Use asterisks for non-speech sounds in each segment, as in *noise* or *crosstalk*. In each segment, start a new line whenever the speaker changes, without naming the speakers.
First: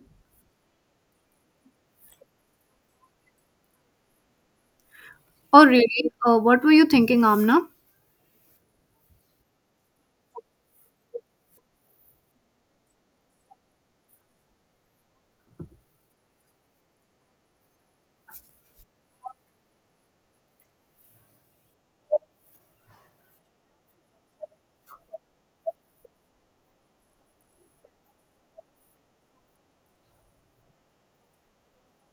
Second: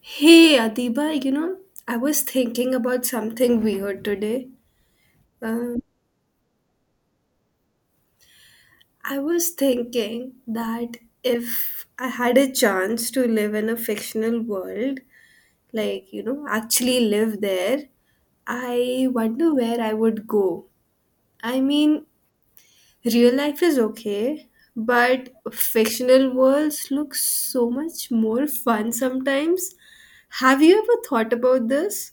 Hey Adiba, you know, I was thinking about something weird today.
Oh,
Um,
really? What were you thinking, Amna?
I was thinking that if I had a chance to live in a fictional world, like, you know, actually live there, I wonder where I would go. I mean, real life is okay, but fictional worlds look so much more fun sometimes. Have you ever thought about this?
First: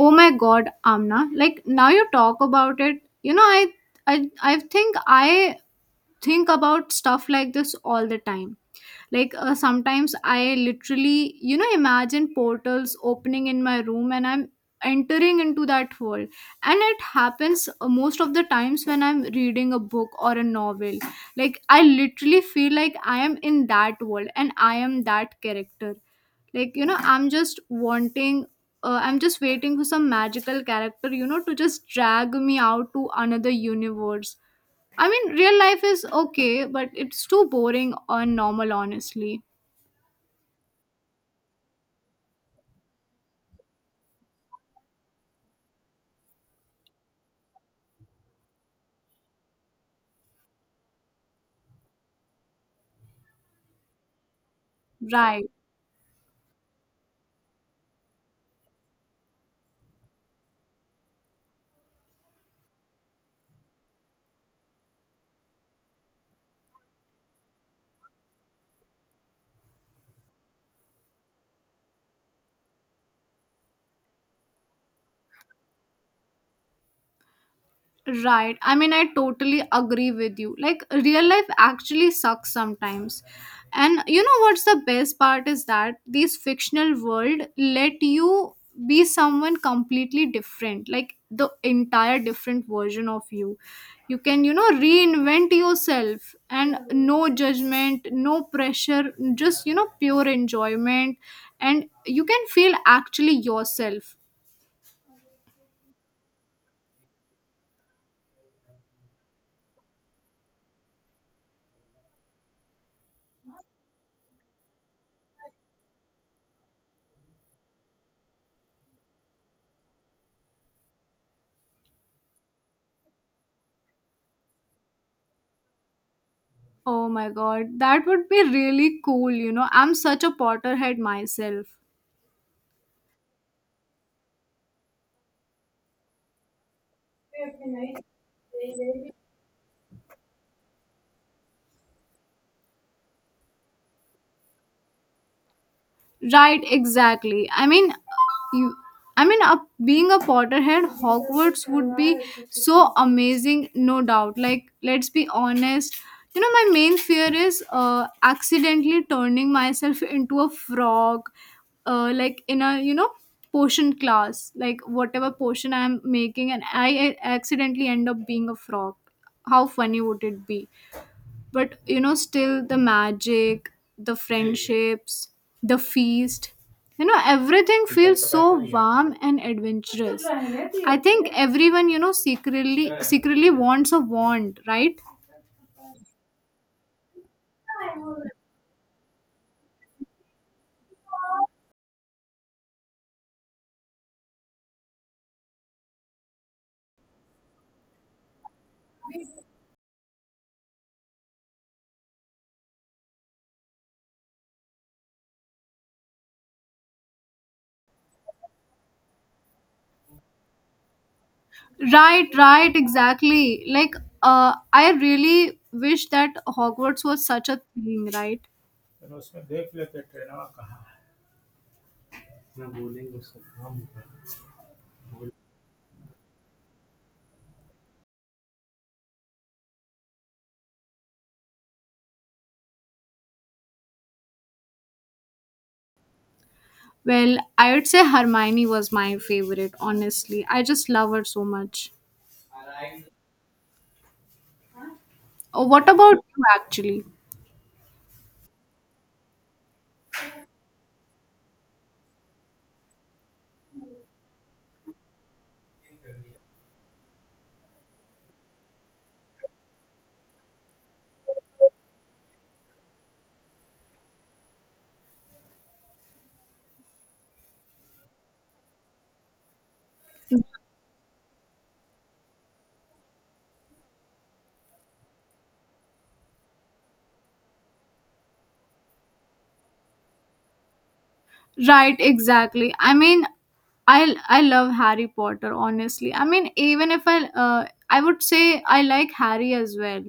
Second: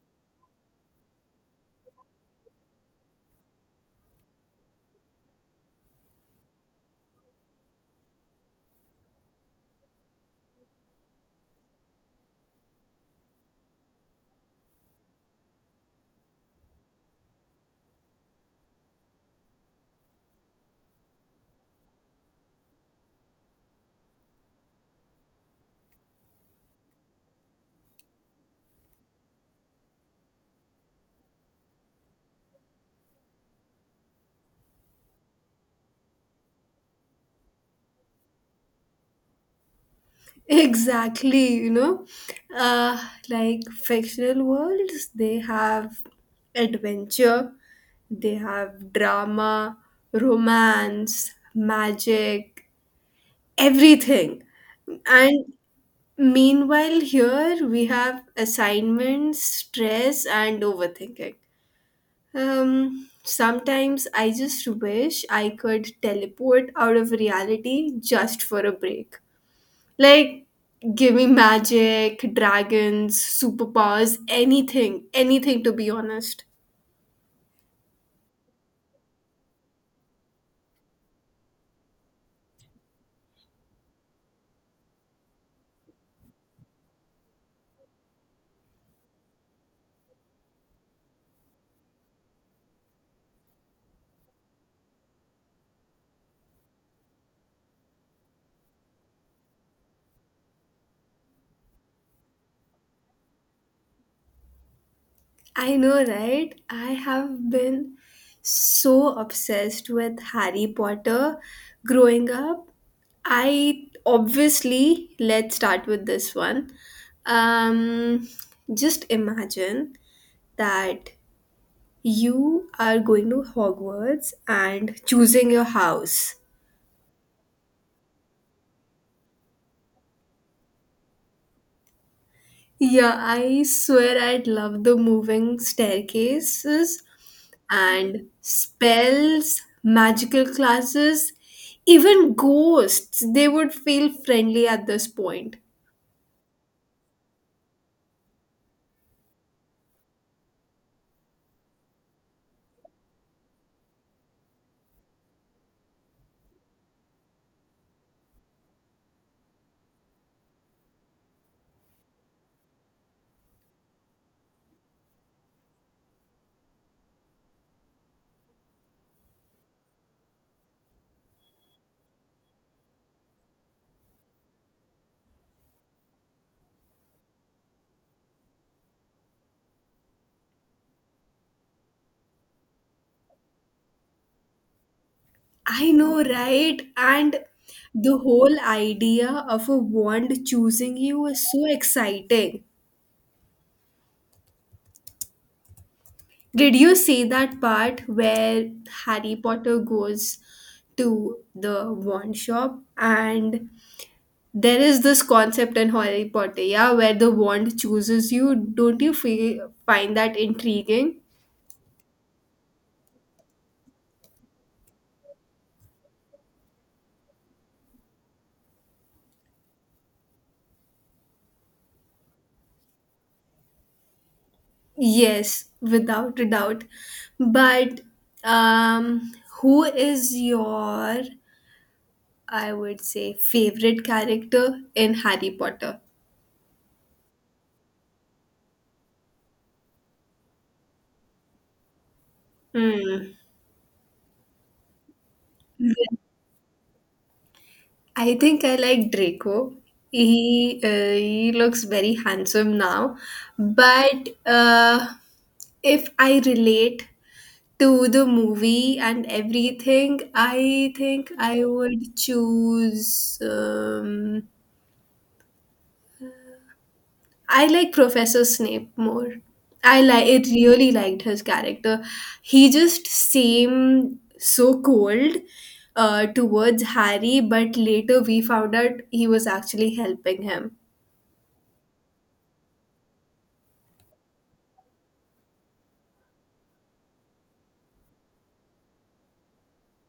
Oh my God, Amna! Like now you talk about it, I think I think about stuff like this all the time, like sometimes I literally, you know, imagine portals opening in my room and I'm entering into that world. And it happens, most of the times when I'm reading a book or a novel. Like I literally feel like I am in that world and I am that character. Like, you know, I'm just waiting for some magical character, you know, to just drag me out to another universe. I mean, real life is okay, but it's too boring and normal, honestly.
Exactly, you know, uh, like fictional worlds, they have adventure, they have drama, romance, magic, everything.
Right.
And meanwhile, here we have assignments, stress, and overthinking. Sometimes I just wish I could teleport out of reality just for a break. Like, give me magic, dragons, superpowers, anything, anything to be honest.
Right. I mean, I totally agree with you. Like, real life actually sucks sometimes. And you know what's the best part is that these fictional world let you be someone completely different, like the entire different version of you. You can, you know, reinvent yourself and no judgment, no pressure, just, you know, pure enjoyment. And you can feel actually yourself.
I know, right? I have been so obsessed with Harry Potter growing up. I obviously, let's start with this one. Um, just imagine that you are going to Hogwarts and choosing your house.
Oh my god, that would be really cool, you know. I'm such a Potterhead myself.
Yeah, I swear I'd love the moving staircases and spells, magical classes, even ghosts. They would feel friendly at this point.
Right, exactly. I mean, you I mean, a, being a Potterhead, Hogwarts would be so amazing, no doubt. Like, let's be honest. You know, my main fear is accidentally turning myself into a frog, like in you know, potion class, like whatever potion I'm making, and I accidentally end up being a frog. How funny would it be? But you know, still the magic, the friendships, the feast, you know, everything feels so warm and adventurous. I think everyone, you know, secretly wants a wand, right
I know, right? And the whole idea of a wand choosing you is so exciting. Did you see that part where Harry Potter goes to the wand shop and there is this concept in Harry Potter, yeah, where the wand chooses you. Don't you feel find that intriguing?
right right, exactly. Like I really wish that Hogwarts was such a thing, right?
Yes, without a doubt. But um, who is your, I would say, favorite character in Harry Potter?
Well, I would say Hermione was my favorite, honestly. I just love her so much.
Hmm.
Oh, what about you actually?
I think I like Draco. He looks very handsome now, but if I relate to the movie and everything, I think I would choose. I like Professor Snape more. I like it. Really liked his character. He just seemed so cold towards Harry, but later we found out he was actually helping him.
Right, exactly. I mean, I love Harry Potter. Honestly, I mean, even if I would say I like Harry as well.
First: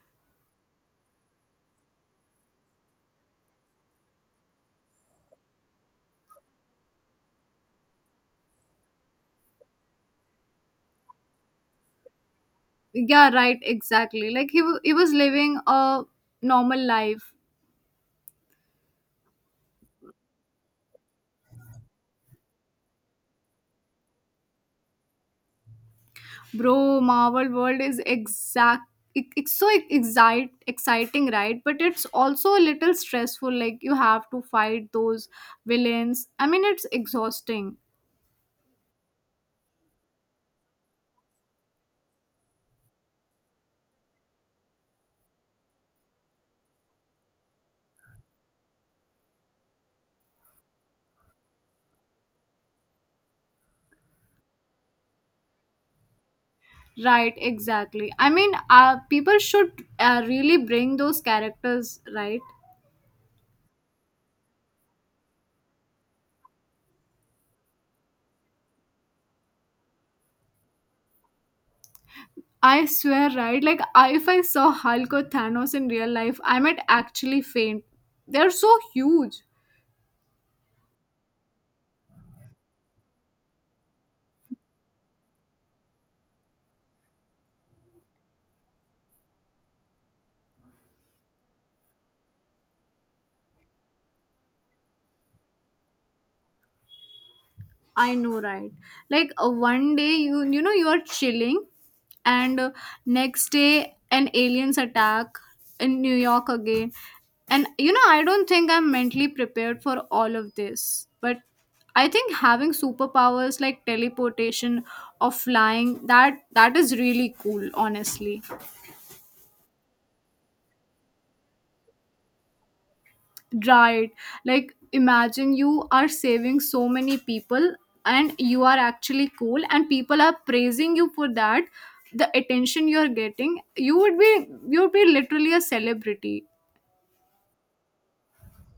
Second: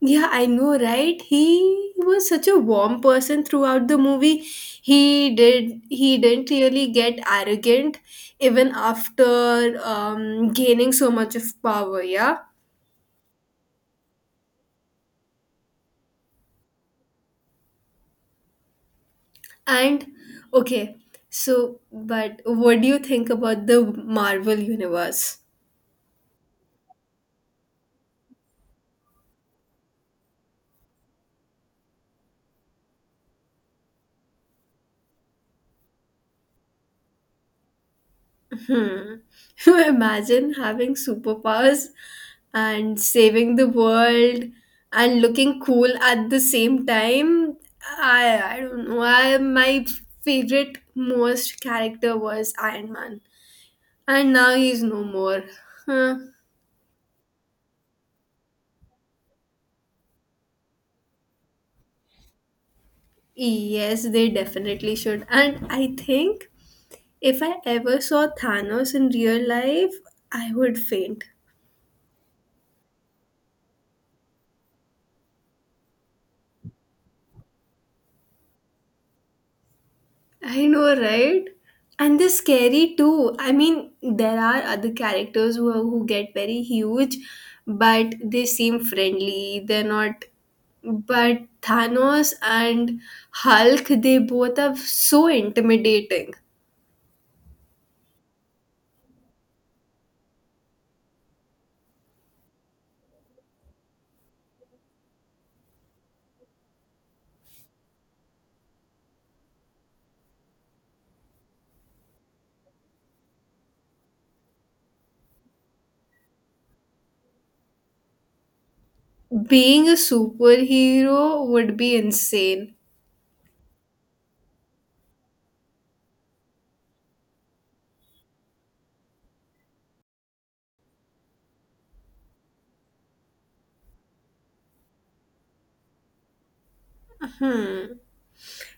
Yeah, I know, right? He was such a warm person throughout the movie. He didn't really get arrogant even after gaining so much of power, yeah?
Yeah, right, exactly. Like he was living a normal life,
And okay, so but what do you think about the Marvel universe?
bro. Marvel world is exact. It's so exciting, right? But it's also a little stressful. Like you have to fight those villains. I mean, it's exhausting.
Hmm. *laughs* Imagine having superpowers and saving the world and looking cool at the same time. I don't know. I my favorite most character was Iron Man, and now he's no more. Huh.
Right, exactly. I mean, people should really bring those characters, right?
Yes, they definitely should. And I think if I ever saw Thanos in real life, I would faint.
I swear, right? Like, if I saw Hulk or Thanos in real life, I might actually faint. They're so huge.
I know, right? And they're scary too. I mean, there are other characters who are, who get very huge, but they seem friendly. They're not. But Thanos and Hulk, they both are so intimidating.
I know, right? Like 1 day you know you are chilling, and next day an aliens attack in New York again, and you know, I don't think I'm mentally prepared for all of this. But I think having superpowers like teleportation or flying, that is really cool, honestly.
Being a superhero would be insane.
Right. Like, imagine you are saving so many people and you are actually cool, and people are praising you for that. The attention you are getting, you would be literally a celebrity.
Hmm.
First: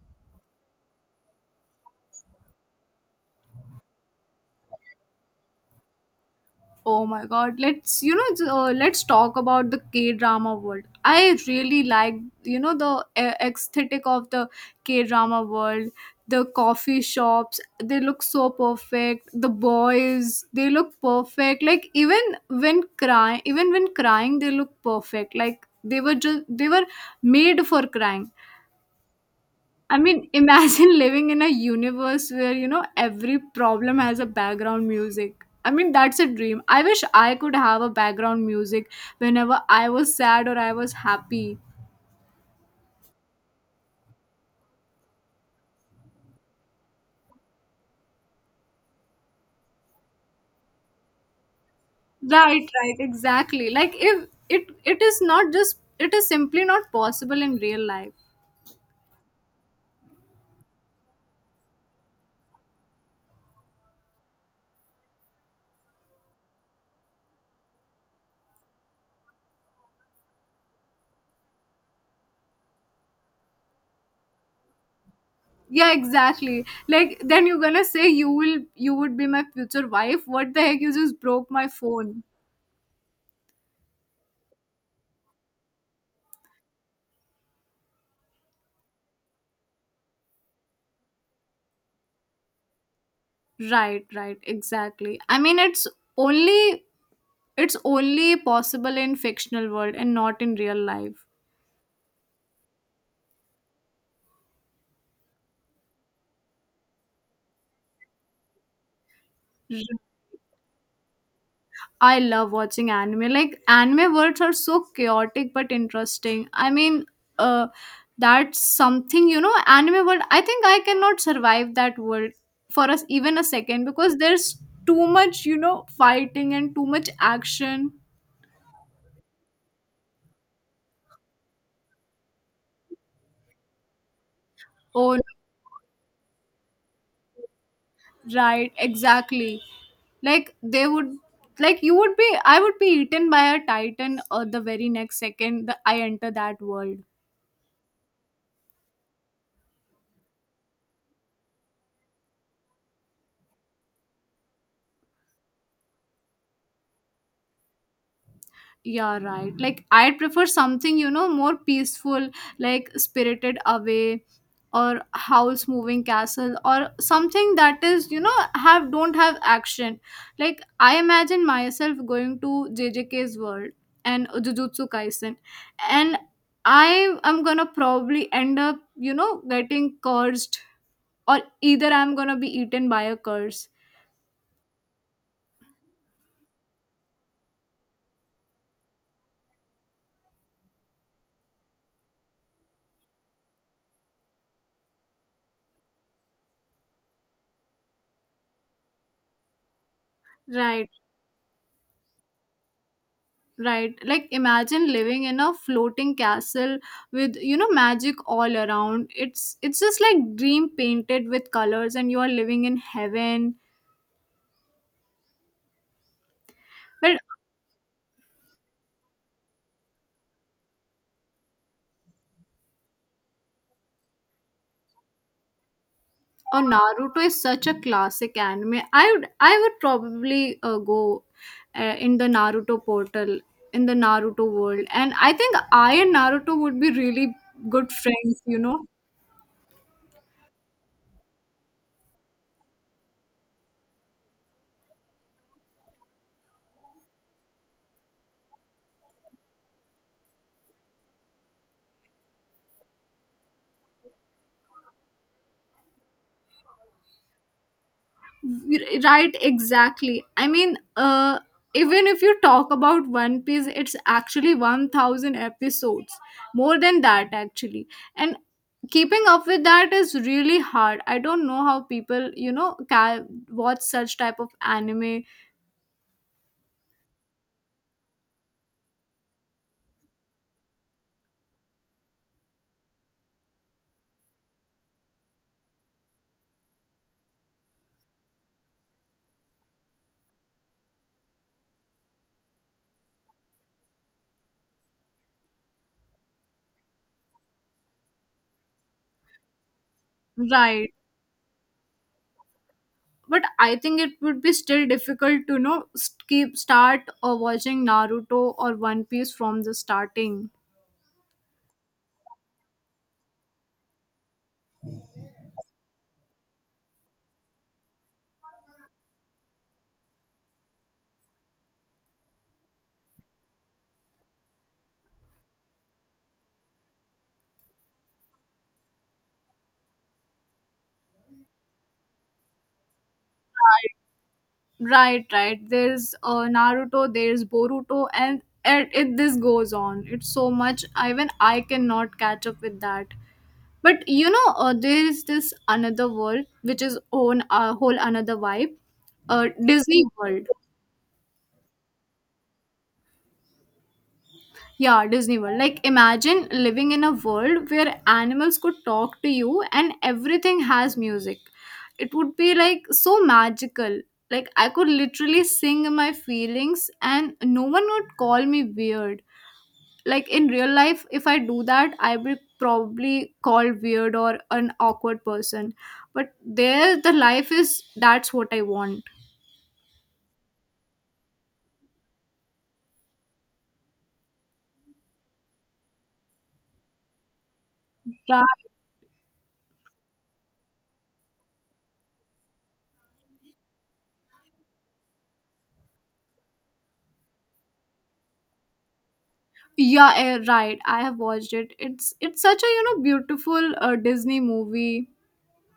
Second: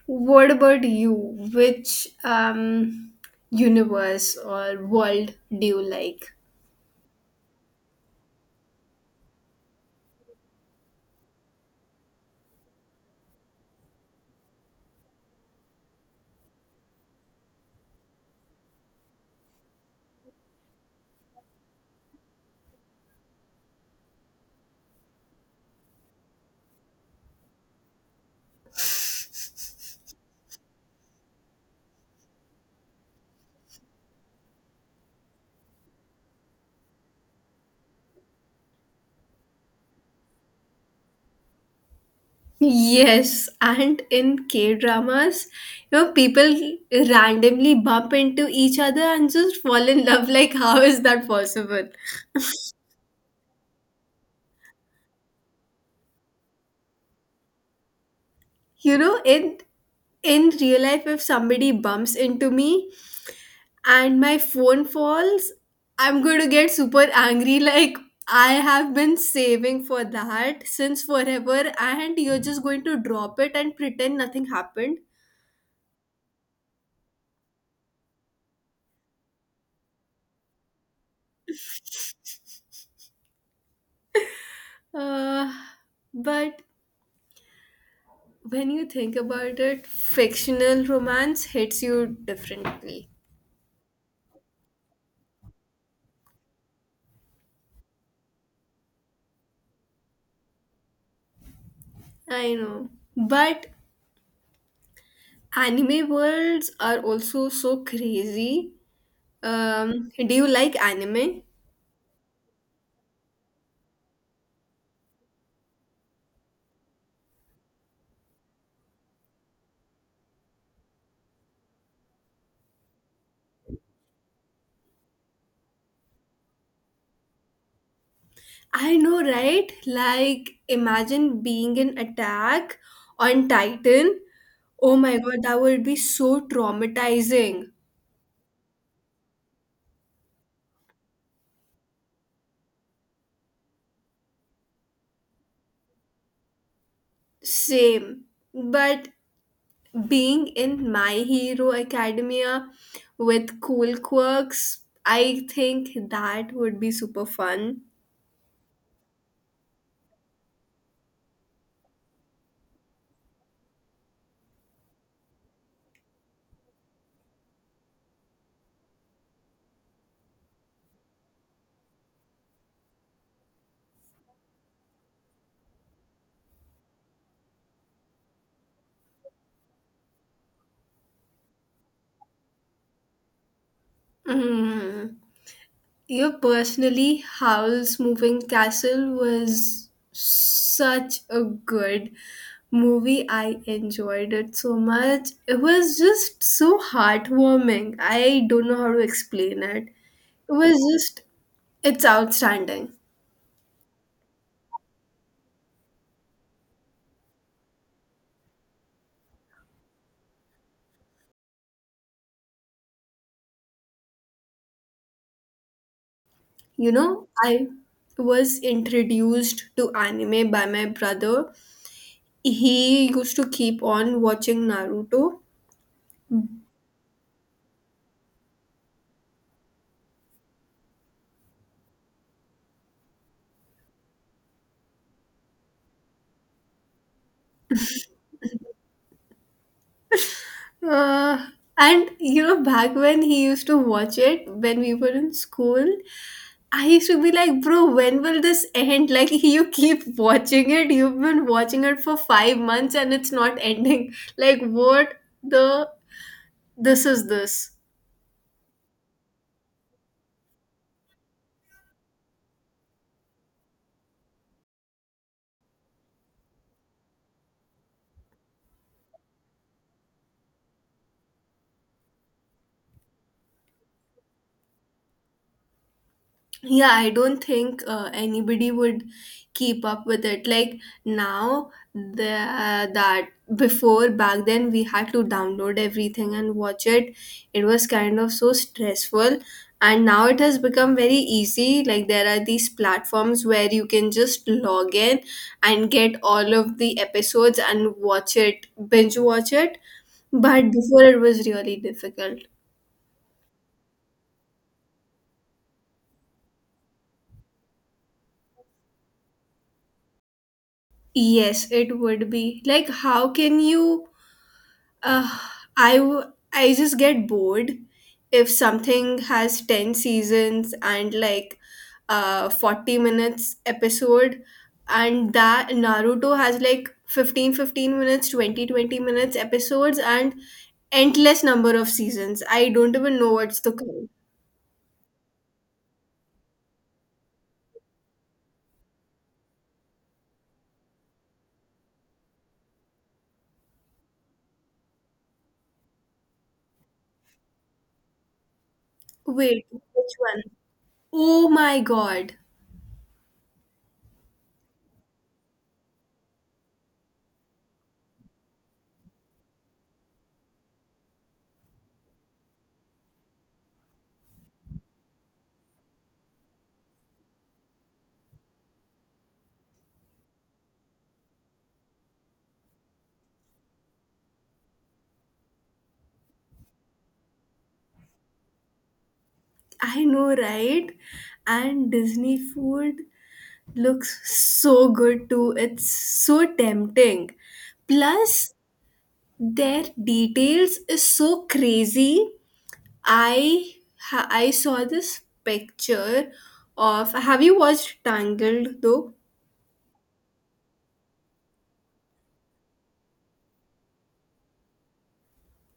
What about you? Which universe or world do you like?
Oh my god, let's you know j- let's talk about the K drama world. I really like, you know, the aesthetic of the K drama world. The coffee shops, they look so perfect. The boys, they look perfect. Like even when crying, they look perfect. Like they were made for crying. I mean, imagine *laughs* living in a universe where, you know, every problem has a background music. I mean, that's a dream. I wish I could have a background music whenever I was sad or I was happy.
Yes, and in K dramas, you know, people randomly bump into each other and just fall in love. *laughs* Like, how is that possible?
Right, right, exactly. Like if it is not just, it is simply not possible in real life.
You know, in real life, if somebody bumps into me and my phone falls, I'm going to get super angry. *laughs* Like, I have been saving for that since forever, and you're just going to drop it and pretend nothing happened.
Yeah, exactly. Like then you're gonna say you would be my future wife. What the heck? You just broke my phone.
Uh, but when you think about it, fictional romance hits you differently.
Right, right, exactly. I mean, it's only It's only possible in fictional world and not in real life.
I know. But anime worlds are also so crazy. Do you like anime?
I love watching anime. Like anime worlds are so chaotic but interesting. I mean, uh, that's something you know. Anime world. I think I cannot survive that world for us even a second because there's too much, you know, fighting and too much action.
I know, right? Like, imagine being in Attack on Titan. Oh
Oh,
my god, that would be so traumatizing.
right, exactly. Like they would like you would be, I would be eaten by a titan or the very next second that I enter that world.
Same. But being in My Hero Academia with cool quirks, I think that would be super fun.
Yeah, right. Like I'd prefer something, you know, more peaceful, like Spirited Away or Howl's Moving Castle or something that is, you know, have don't have action. Like I imagine myself going to JJK's world and Jujutsu Kaisen, and I am gonna probably end up, you know, getting cursed or either I'm gonna be eaten by a curse.
Mm. Your personally Howl's Moving Castle was such a good movie. I enjoyed it so much. It was just so heartwarming. I don't know how to explain it. It was
Right.
just, it's outstanding.
Right. Like imagine living in a floating castle with, you know, magic all around. It's just like dream painted with colors and you are living in heaven.
You
But
know, I was introduced to anime by my brother. He used to keep on watching Naruto.
oh, Naruto is such a classic anime. I would probably go in the Naruto portal, in the Naruto world. And I think I and Naruto would be really good friends, you know.
Uh, and you know, back when he used to watch it when we were in school, I used to be like, bro, when will this end? *laughs* Like, you keep watching it. You've been watching it for 5 months and it's not ending. *laughs* Like, what the? This is this.
Right, exactly. I mean, even if you talk about one piece, it's actually 1,000 episodes, more than that actually. And keeping up with that is really hard. I don't know how people, you know, can watch such type of anime.
Yeah, I don't think anybody would keep up with it like now the that before back then we had to download everything and watch it. It was kind of so stressful, and now it has become very easy. Like there are these platforms where you can just log in and get all of the episodes and watch it, binge watch it. But
Right,
before it was really difficult.
but I think it would be still difficult to, you know, keep start or watching Naruto or one piece from the starting.
Yes, it would be like how can you. Uh, I just get bored if something has 10 seasons and like 40 minutes episode, and that Naruto has like fifteen minutes, twenty minutes episodes and endless number of seasons. I don't even know what's the count.
Right, right. There's Naruto, there's Boruto, and it this goes on. It's so much. Even I cannot catch up with that. But you know, there is this another world which is own a whole another vibe. Uh,
Wait,
Disney
which one?
World.
Oh my god.
Yeah, Disney World. Like, imagine living in a world where animals could talk to you and everything has music. It would be like so magical. Like, I could literally sing my feelings and no one would call me weird. Like, in real life, if I do that, I will probably called weird or an awkward person. But there, the life is that's what I want.
I know, right? And Disney food looks so good too. It's so tempting.
Ra-
Plus, their details is so crazy. I I saw this picture of. Have you watched Tangled though?
Yeah, eh, right. I have watched it. It's such a you know beautiful Disney movie.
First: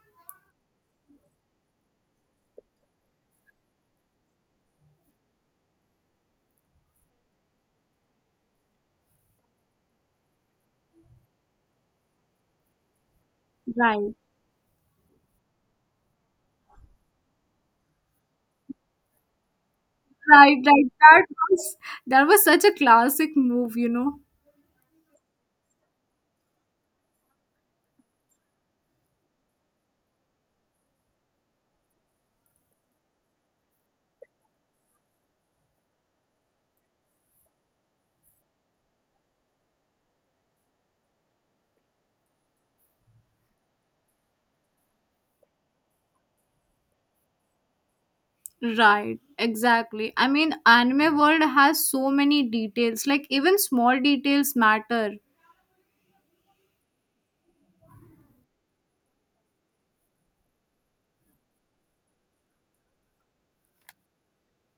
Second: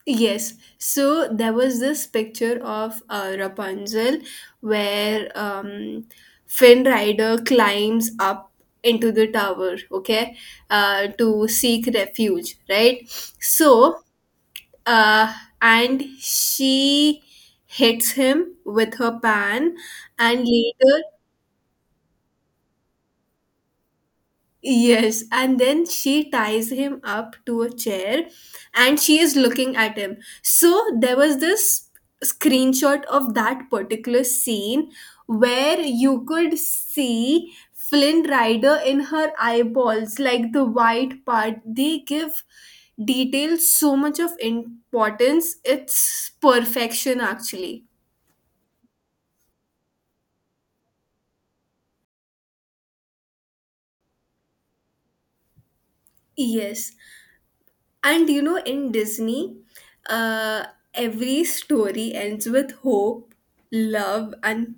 Yes. So there was this picture of Rapunzel where Finn Rider climbs up into the tower. Okay, to seek refuge. Right. So
Right,
uh, and she hits him with her pan and
right, right.
later
That was such a classic move, you know.
yes and then she ties him up to a chair and she is looking at him. So there was this screenshot of that particular scene where you could see Flynn Rider in her eyeballs, like the white part. They give detail so much of importance. It's perfection actually.
Right, exactly. I mean, anime world has so many details. Like even small details matter.
Yes. And you know, in Disney, uh, every story ends with hope, love, and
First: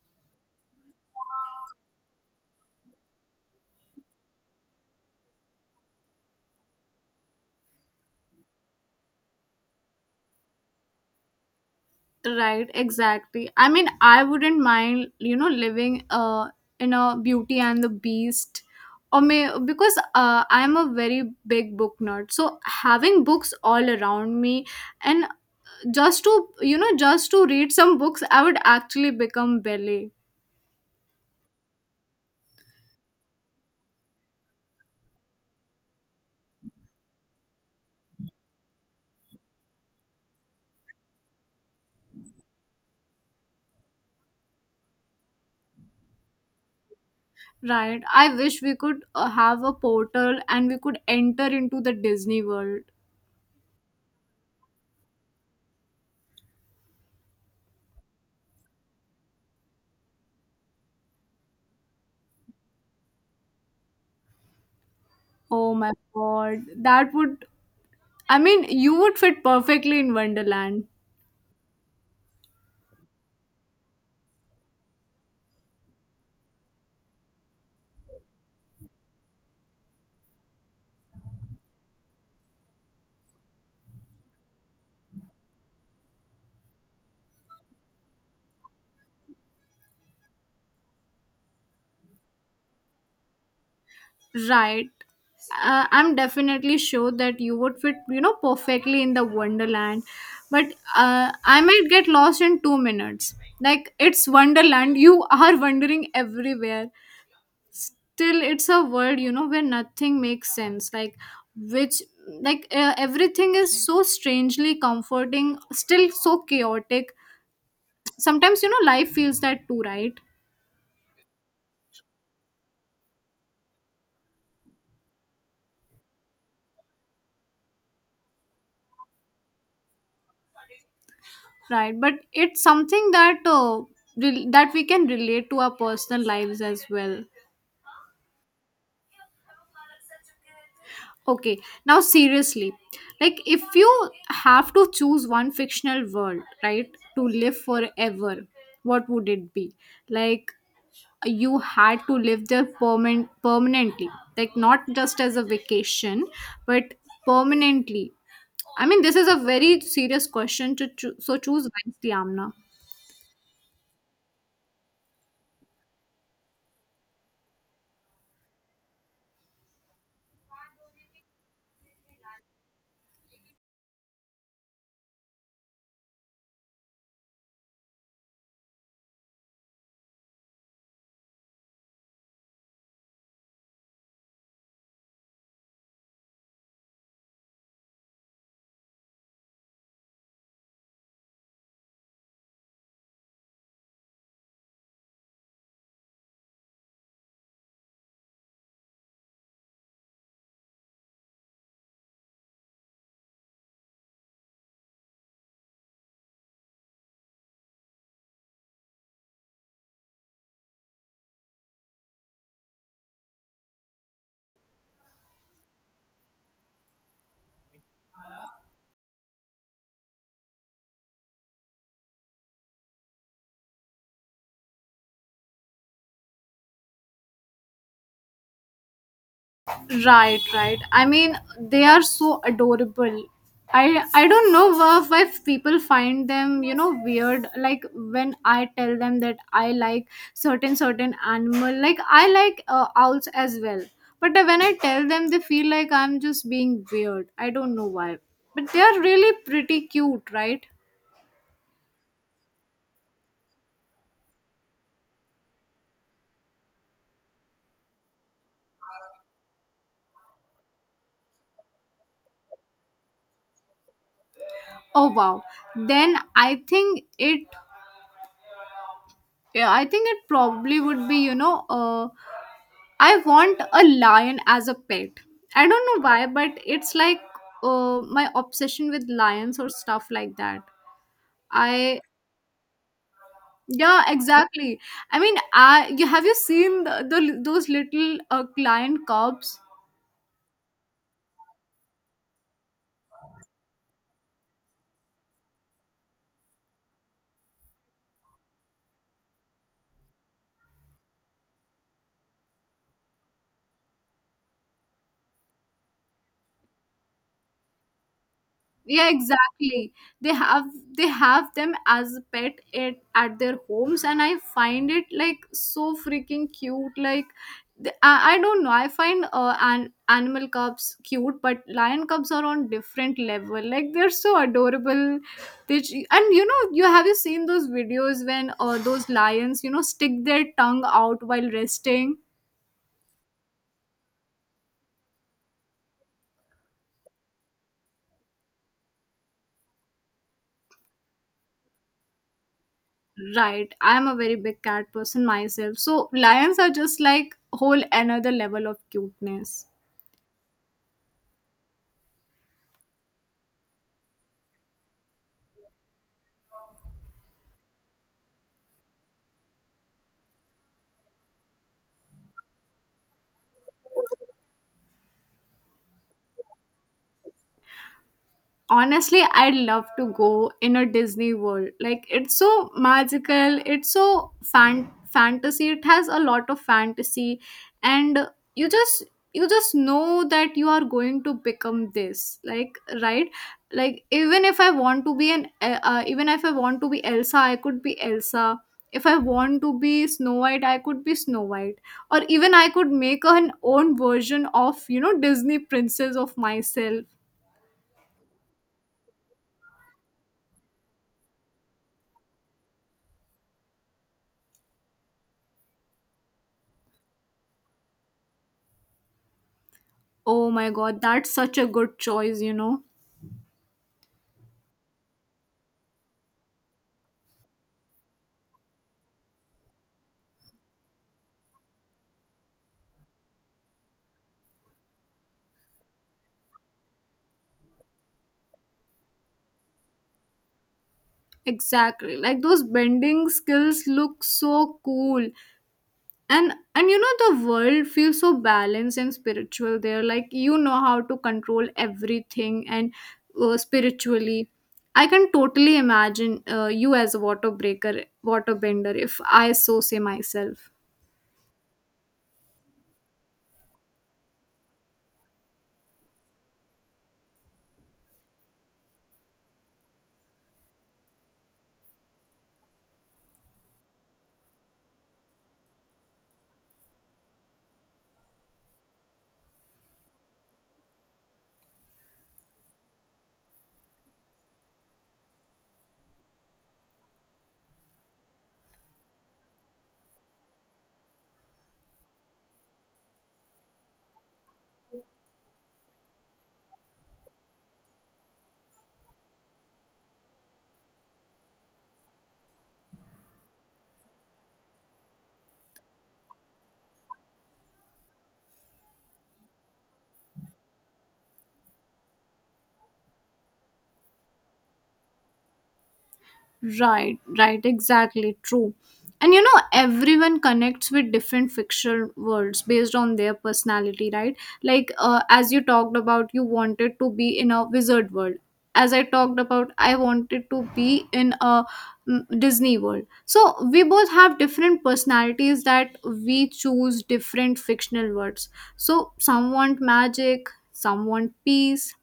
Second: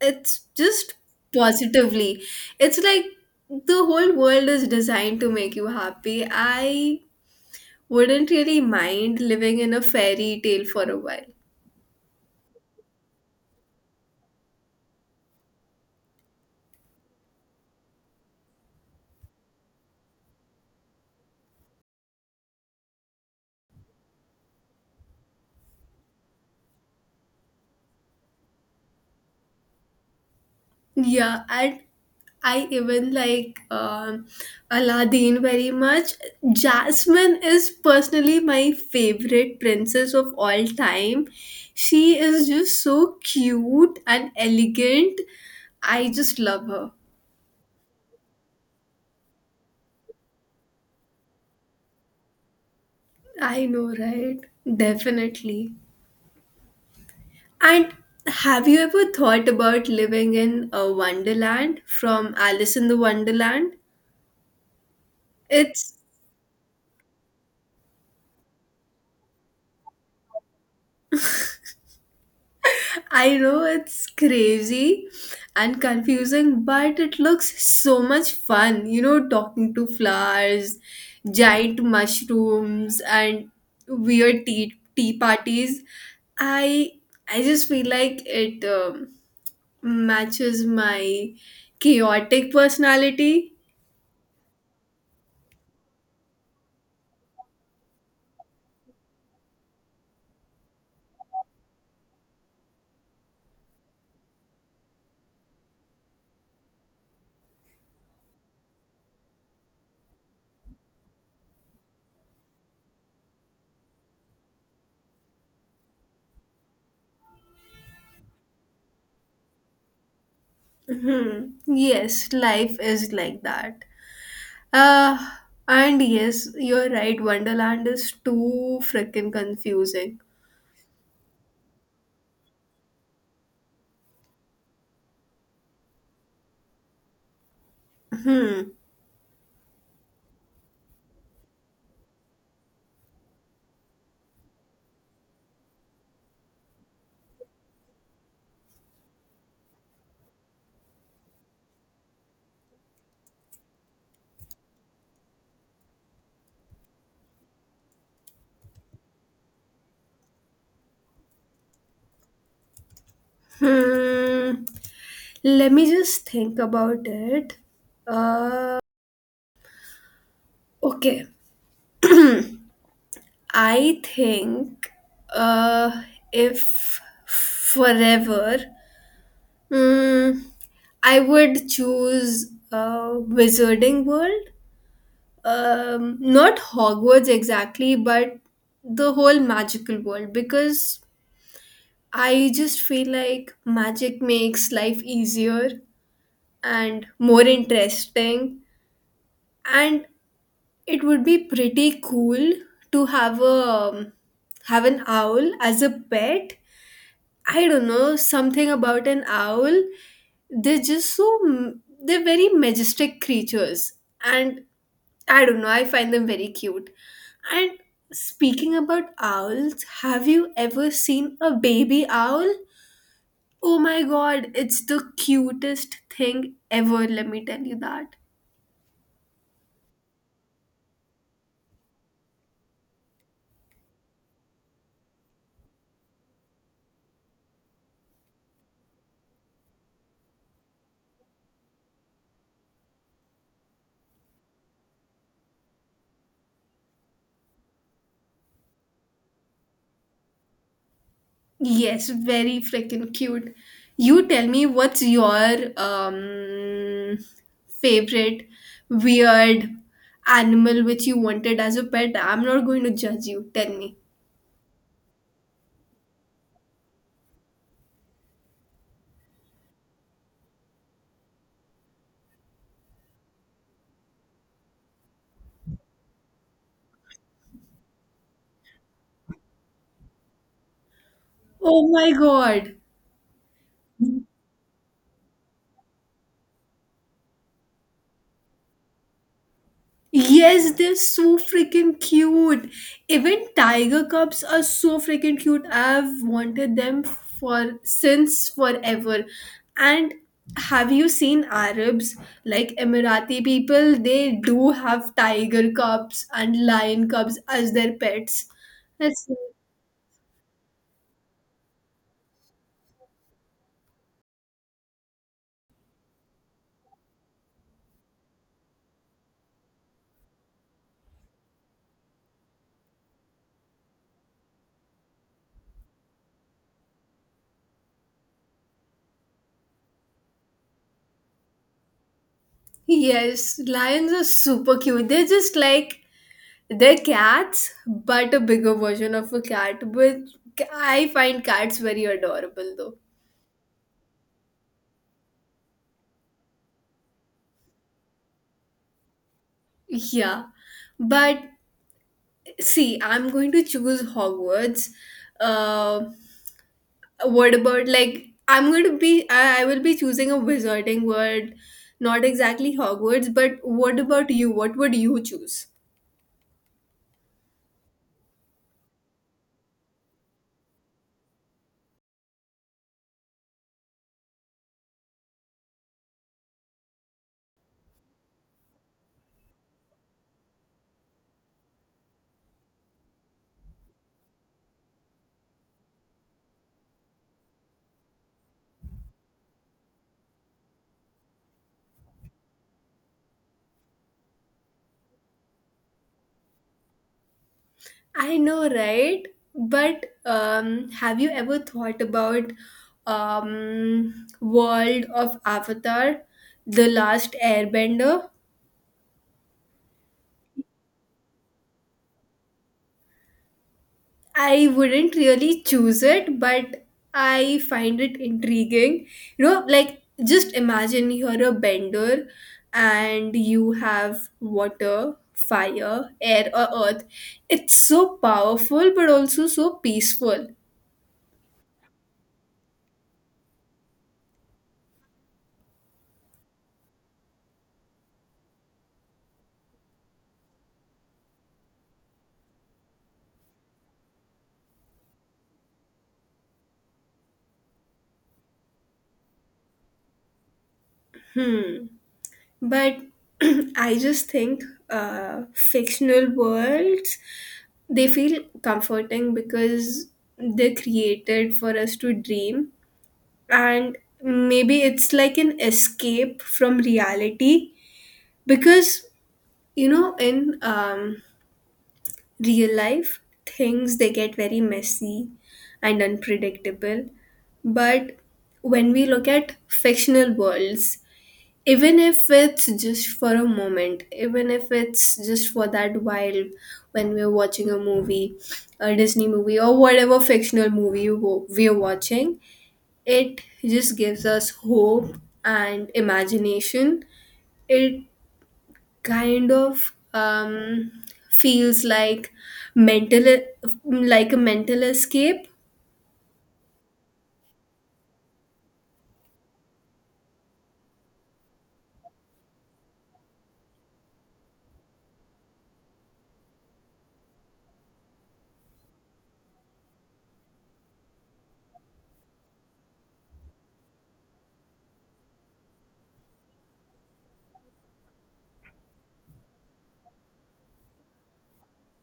it's just positively. It's like the whole world is designed to make you happy. I wouldn't really mind living in a fairy tale for a while.
Right, exactly. I mean, I wouldn't mind, you know, living in a Beauty and the Beast, or may because I'm a very big book nerd. So having books all around me, and just to you know, just to read some books, I would actually become Belle.
Yeah, and I even like Aladdin very much. Jasmine is personally my favorite princess of all time. She is just so cute and elegant. I just love her.
Right. I wish we could have a portal and we could enter into the Disney World.
I know, right? Definitely. And have you ever thought about living in a wonderland from Alice in the Wonderland?
Oh my
It's
God. That would, I mean, you would fit perfectly in Wonderland.
I know it's crazy and confusing, but it looks so much fun, you know, talking to flowers, giant mushrooms, and weird tea parties. I I just feel like it matches my chaotic personality.
Right. I'm definitely sure that you would fit, you know, perfectly in the Wonderland. But I might get lost in 2 minutes. Like, it's Wonderland. You are wandering everywhere. Still it's a world, you know, where nothing makes sense. Like which like uh, everything is so strangely comforting, still so chaotic. Sometimes you know life feels that too, right?
Mhm. Yes, life is like that. Uh, and yes, you're right, Wonderland is too freaking confusing.
Right, but it's something that that we can relate to our personal lives as well.
Hmm.
Okay, now seriously, like if you have to choose one fictional world, right, to live forever, what would it be? Like you had to live there permanently, like not just as a vacation, but permanently. I mean, this is a very serious question to choose. So choose wisely, Amna.
Hmm. Let me just think about it. Uh, okay. *clears throat* I think uh, if forever, mm, I would choose uh, Wizarding World. Not Hogwarts exactly, but the whole magical world because I just feel like magic makes life easier and more interesting, and it would be pretty cool to have an owl as a pet. I don't know, something about an owl. They're just so m- they're very majestic creatures. And I don't know, I find them very cute. And speaking about owls, have you ever seen a baby owl? Oh my god, it's the cutest thing ever, let me tell you that.
Right, right. I mean, they are so adorable. I don't know why people find them, you know, weird. Like when I tell them that I like certain animal, like I like owls as well. But when I tell them, they feel like I'm just being weird. I don't know why. But they are really pretty cute, right?
Yes, very freaking cute. You tell me what's your favorite weird animal which you wanted as a pet. I'm not going to judge you. Tell me.
Oh wow. Then I think it Yeah, I think it probably would be, you know, I want a lion as a pet. I don't know why, but it's like my obsession with lions or stuff like that.
Oh
I
my god.
Yeah, exactly. I mean, I you have, you seen the those little lion cubs?
Yes, they're so freaking cute. Even tiger cubs are so freaking cute. I've wanted them for since forever. And have you seen Arabs like Emirati people? They do have tiger cubs and lion cubs as their pets.
Yeah,
That's
exactly. they have they have them as a pet at their homes and I find it like so freaking cute. Like I don't know, I find an animal cubs cute, but lion cubs are on different level, like they're so adorable. And you know, you seen those videos when those lions you know stick their tongue out while resting.
yes, lions are super cute. They're just like they're cats, but a bigger version of a cat. But I find cats very adorable though.
Right. I'm a very big cat person myself. So lions are just like whole another level of cuteness.
Yeah, but see, I'm going to choose Hogwarts. Uh, what about like I'm going to be I will be choosing a wizarding world, not exactly Hogwarts, but what about you? What would you choose?
Honestly, I'd love to go in a Disney world. Like, it's so magical, it's so fantasy, it has a lot of fantasy. And you just, you just know that you are going to become this, like, right, like, even if I want to be an even if I want to be Elsa, I could be Elsa. If I want to be Snow White, I could be Snow White. Or even I could make an own version of, you know, Disney princess of myself.
I know, right? But have you ever thought about world of Avatar, The Last Airbender?
Oh my god, that's such a good choice, you know.
I wouldn't really choose it, but I find it intriguing. You know, like just imagine you're a bender and you have water, fire, air, or earth. It's so powerful, but also so peaceful.
Exactly. Like, those bending skills look so cool. And you know, the world feels so balanced and spiritual there. Like, you know how to control everything and spiritually. I can totally imagine you as a water bender, if I so say myself.
Hmm. But *clears throat* I just think fictional worlds they feel comforting because they're created for us to dream, and maybe it's like an escape from reality because you know in real life things they get very messy and unpredictable. But when we look at fictional worlds, even if it's just for a moment, even if it's just for that while, when we're watching a movie, a Disney movie or whatever fictional movie we're watching, it just gives us hope and imagination. It kind of feels like mental, like a mental escape.
Right, right, exactly, true. And you know, everyone connects with different fictional worlds based on their personality, right? Like, as you talked about, you wanted to be in a wizard world. As I talked about, I wanted to be in a Disney world. So we both have different personalities, that we choose different fictional worlds. So some want magic, some want peace,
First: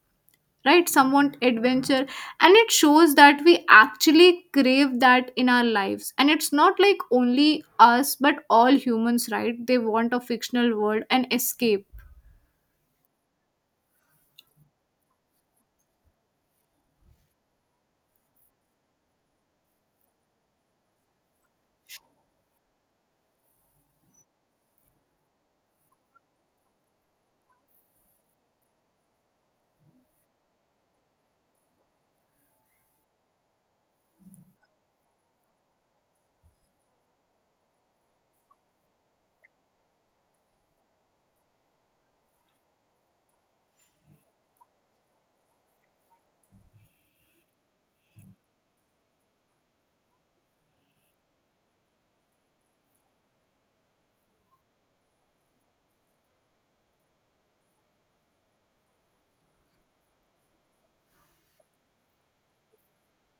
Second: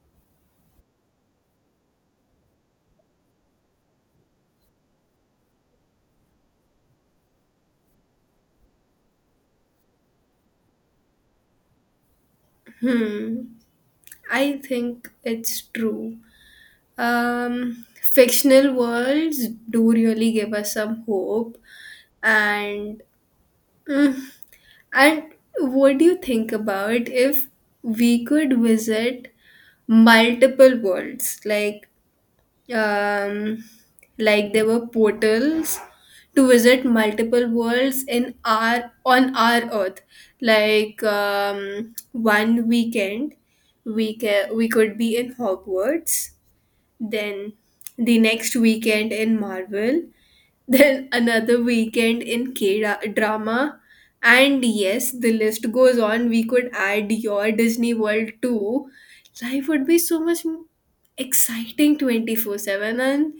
right, somewhat adventure, and it shows that we actually crave that in our lives. And it's not like only us, but all humans, right? They want a fictional world and escape.
Hmm. I think it's true. Fictional worlds do really give us some hope, and mm, and what do you think about if we could visit multiple worlds um, like there were portals to visit multiple worlds in our on our earth, like one weekend we could be in Hogwarts, then the next weekend in Marvel, then another weekend in K drama. And yes, the list goes on. We could add your Disney World too. Life would be so much exciting 24/7, and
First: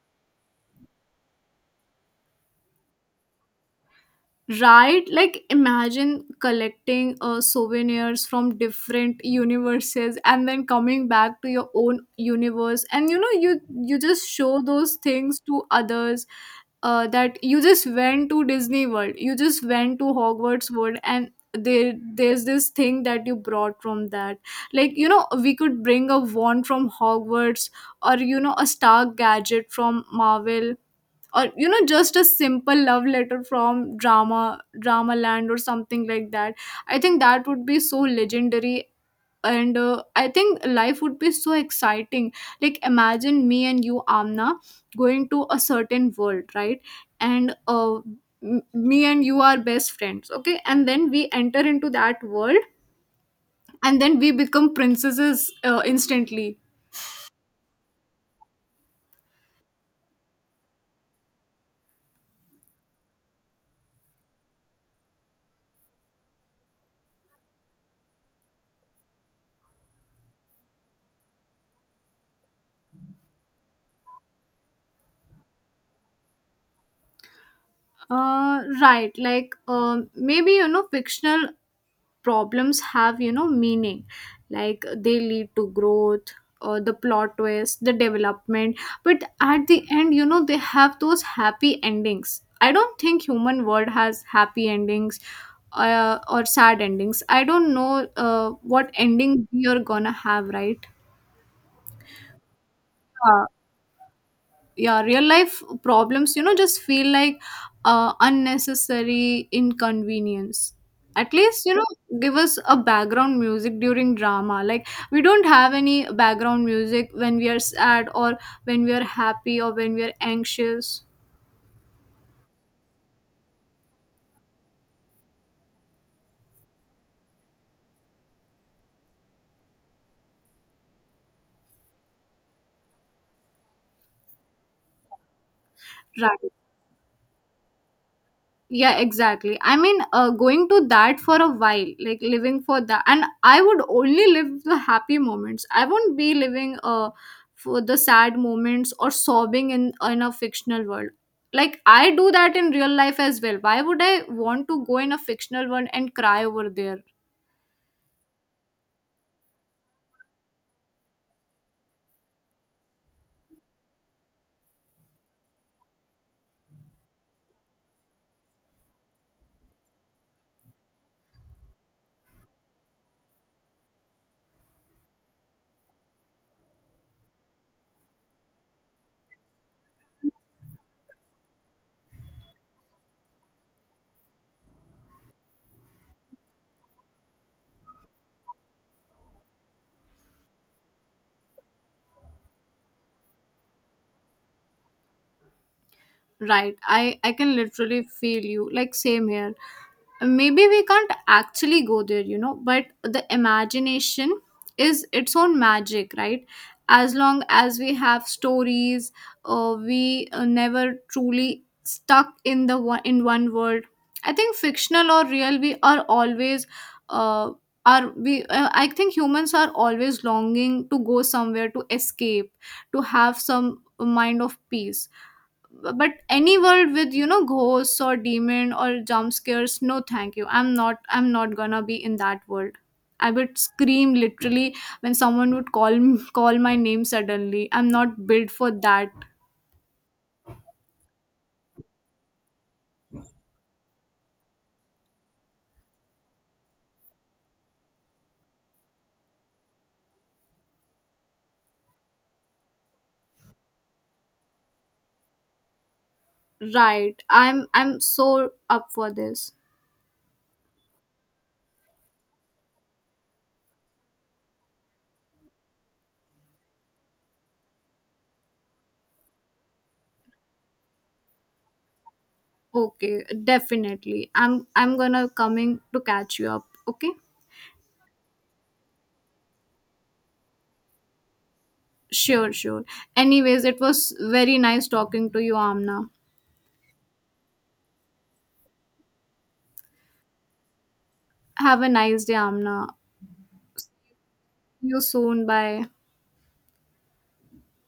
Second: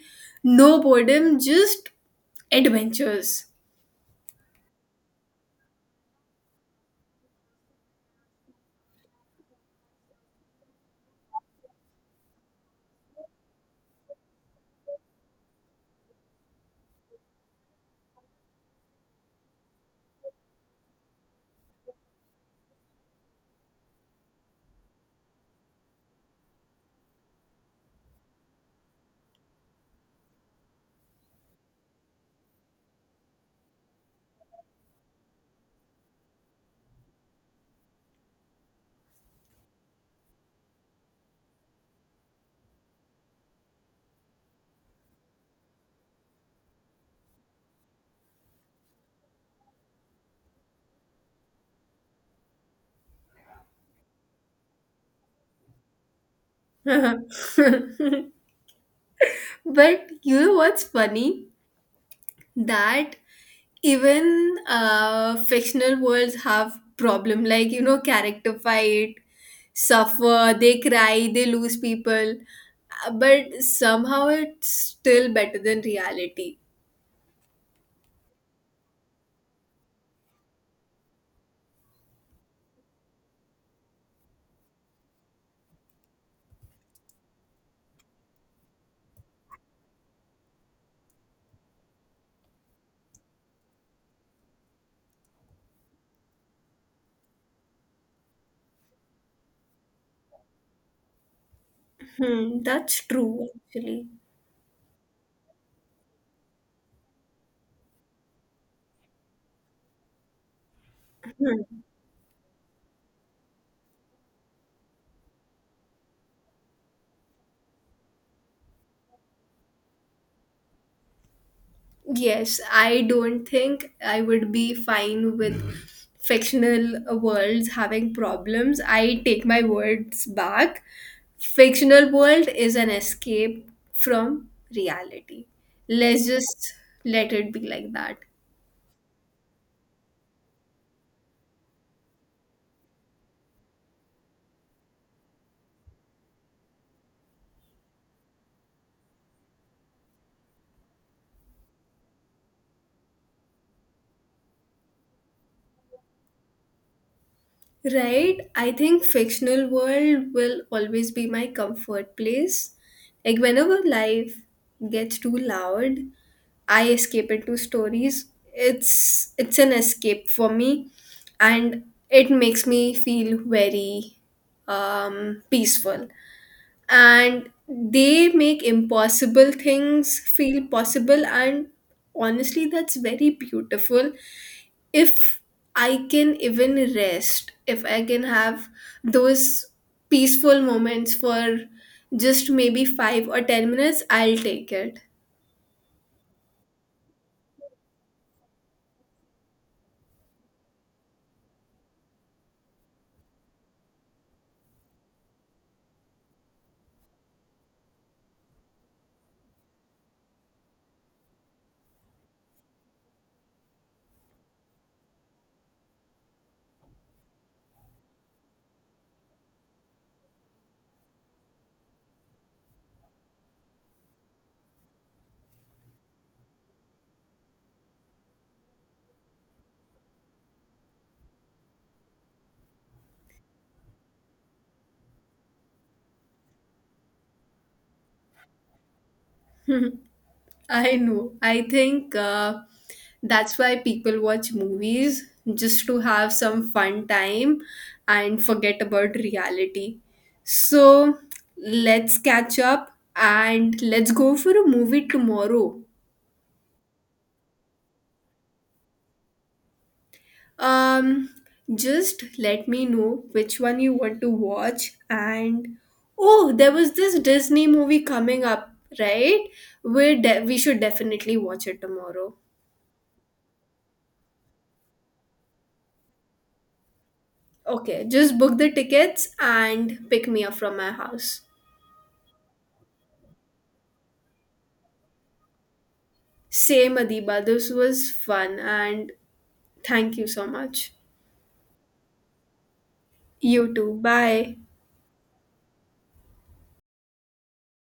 no boredom, just adventures.
Right? Like, imagine collecting souvenirs from different universes and then coming back to your own universe. And you know, you just show those things to others, that you just went to Disney World, you just went to Hogwarts World, and there's this thing that you brought from that. Like, you know, we could bring a wand from Hogwarts, or you know, a star gadget from Marvel, or you know, just a simple love letter from drama land or something like that. I think that would be so legendary. And I think life would be so exciting. Like, imagine me and you, Amna, going to a certain world, right? And me and you are best friends, okay, and then we enter into that world, and then we become princesses instantly.
*laughs* But you know what's funny? That even fictional worlds have problem, like, you know, character fight, suffer, they cry, they lose people. But somehow it's still better than reality.
Right, like, maybe, you know, fictional problems have, you know, meaning. Like, they lead to growth, or the plot twist, the development. But at the end, you know, they have those happy endings. I don't think human world has happy endings, or sad endings. I don't know what ending you're gonna have, right?
Hmm, that's true actually.
Yeah, real life problems, you know, just feel like unnecessary inconvenience. At least, you know, give us a background music during drama. Like, we don't have any background music when we are sad, or when we are happy, or when we are anxious.
Yes, I don't think I would be fine with fictional worlds having problems. I take my words back. Fictional world is an escape from reality. Let's
Right.
just let it be like that.
Yeah, exactly. I mean, going to that for a while, like living for that, and I would only live the happy moments. I won't be living for the sad moments or sobbing in a fictional world. Like, I do that in real life as well. Why would I want to go in a fictional world and cry over there?
Right? I think fictional world will always be my comfort place. Like whenever life gets too loud, I escape into stories. It's an escape for me, and it makes me feel very peaceful. And they make impossible things feel possible, and honestly that's very beautiful. If I can even rest, if I can have those peaceful moments for just maybe 5 or 10 minutes, I'll take it.
Right. I can literally feel you. Like, same here. Maybe we can't actually go there, you know, but the imagination is its own magic, right? As long as we have stories, we never truly stuck in the one in one world. I think fictional or real, we are always uh, are we I think humans are always longing to go somewhere, to escape, to have some mind of peace. But any world with, you know, ghosts or demon or jump scares, no thank you. I'm not gonna be in that world. I would scream literally when someone would *laughs* call my name suddenly. I'm not built for that.
*laughs* I know. I think that's why people watch movies just to have some fun time and forget about reality. So let's catch up and let's go for a movie tomorrow.
Right. I'm so up for this.
Um, just let me know which one you want to watch. And oh, there was this Disney movie coming up, right? We should definitely watch it tomorrow.
Okay, definitely. I'm gonna coming to catch you up, okay.
Okay, just book the tickets and pick me up from my house.
Sure. Anyways, it was very nice talking to you, Amna.
Same, Adiba. This was fun, and thank you so much.
Have a nice day, Amna.
You too. Bye.
See you soon. Bye.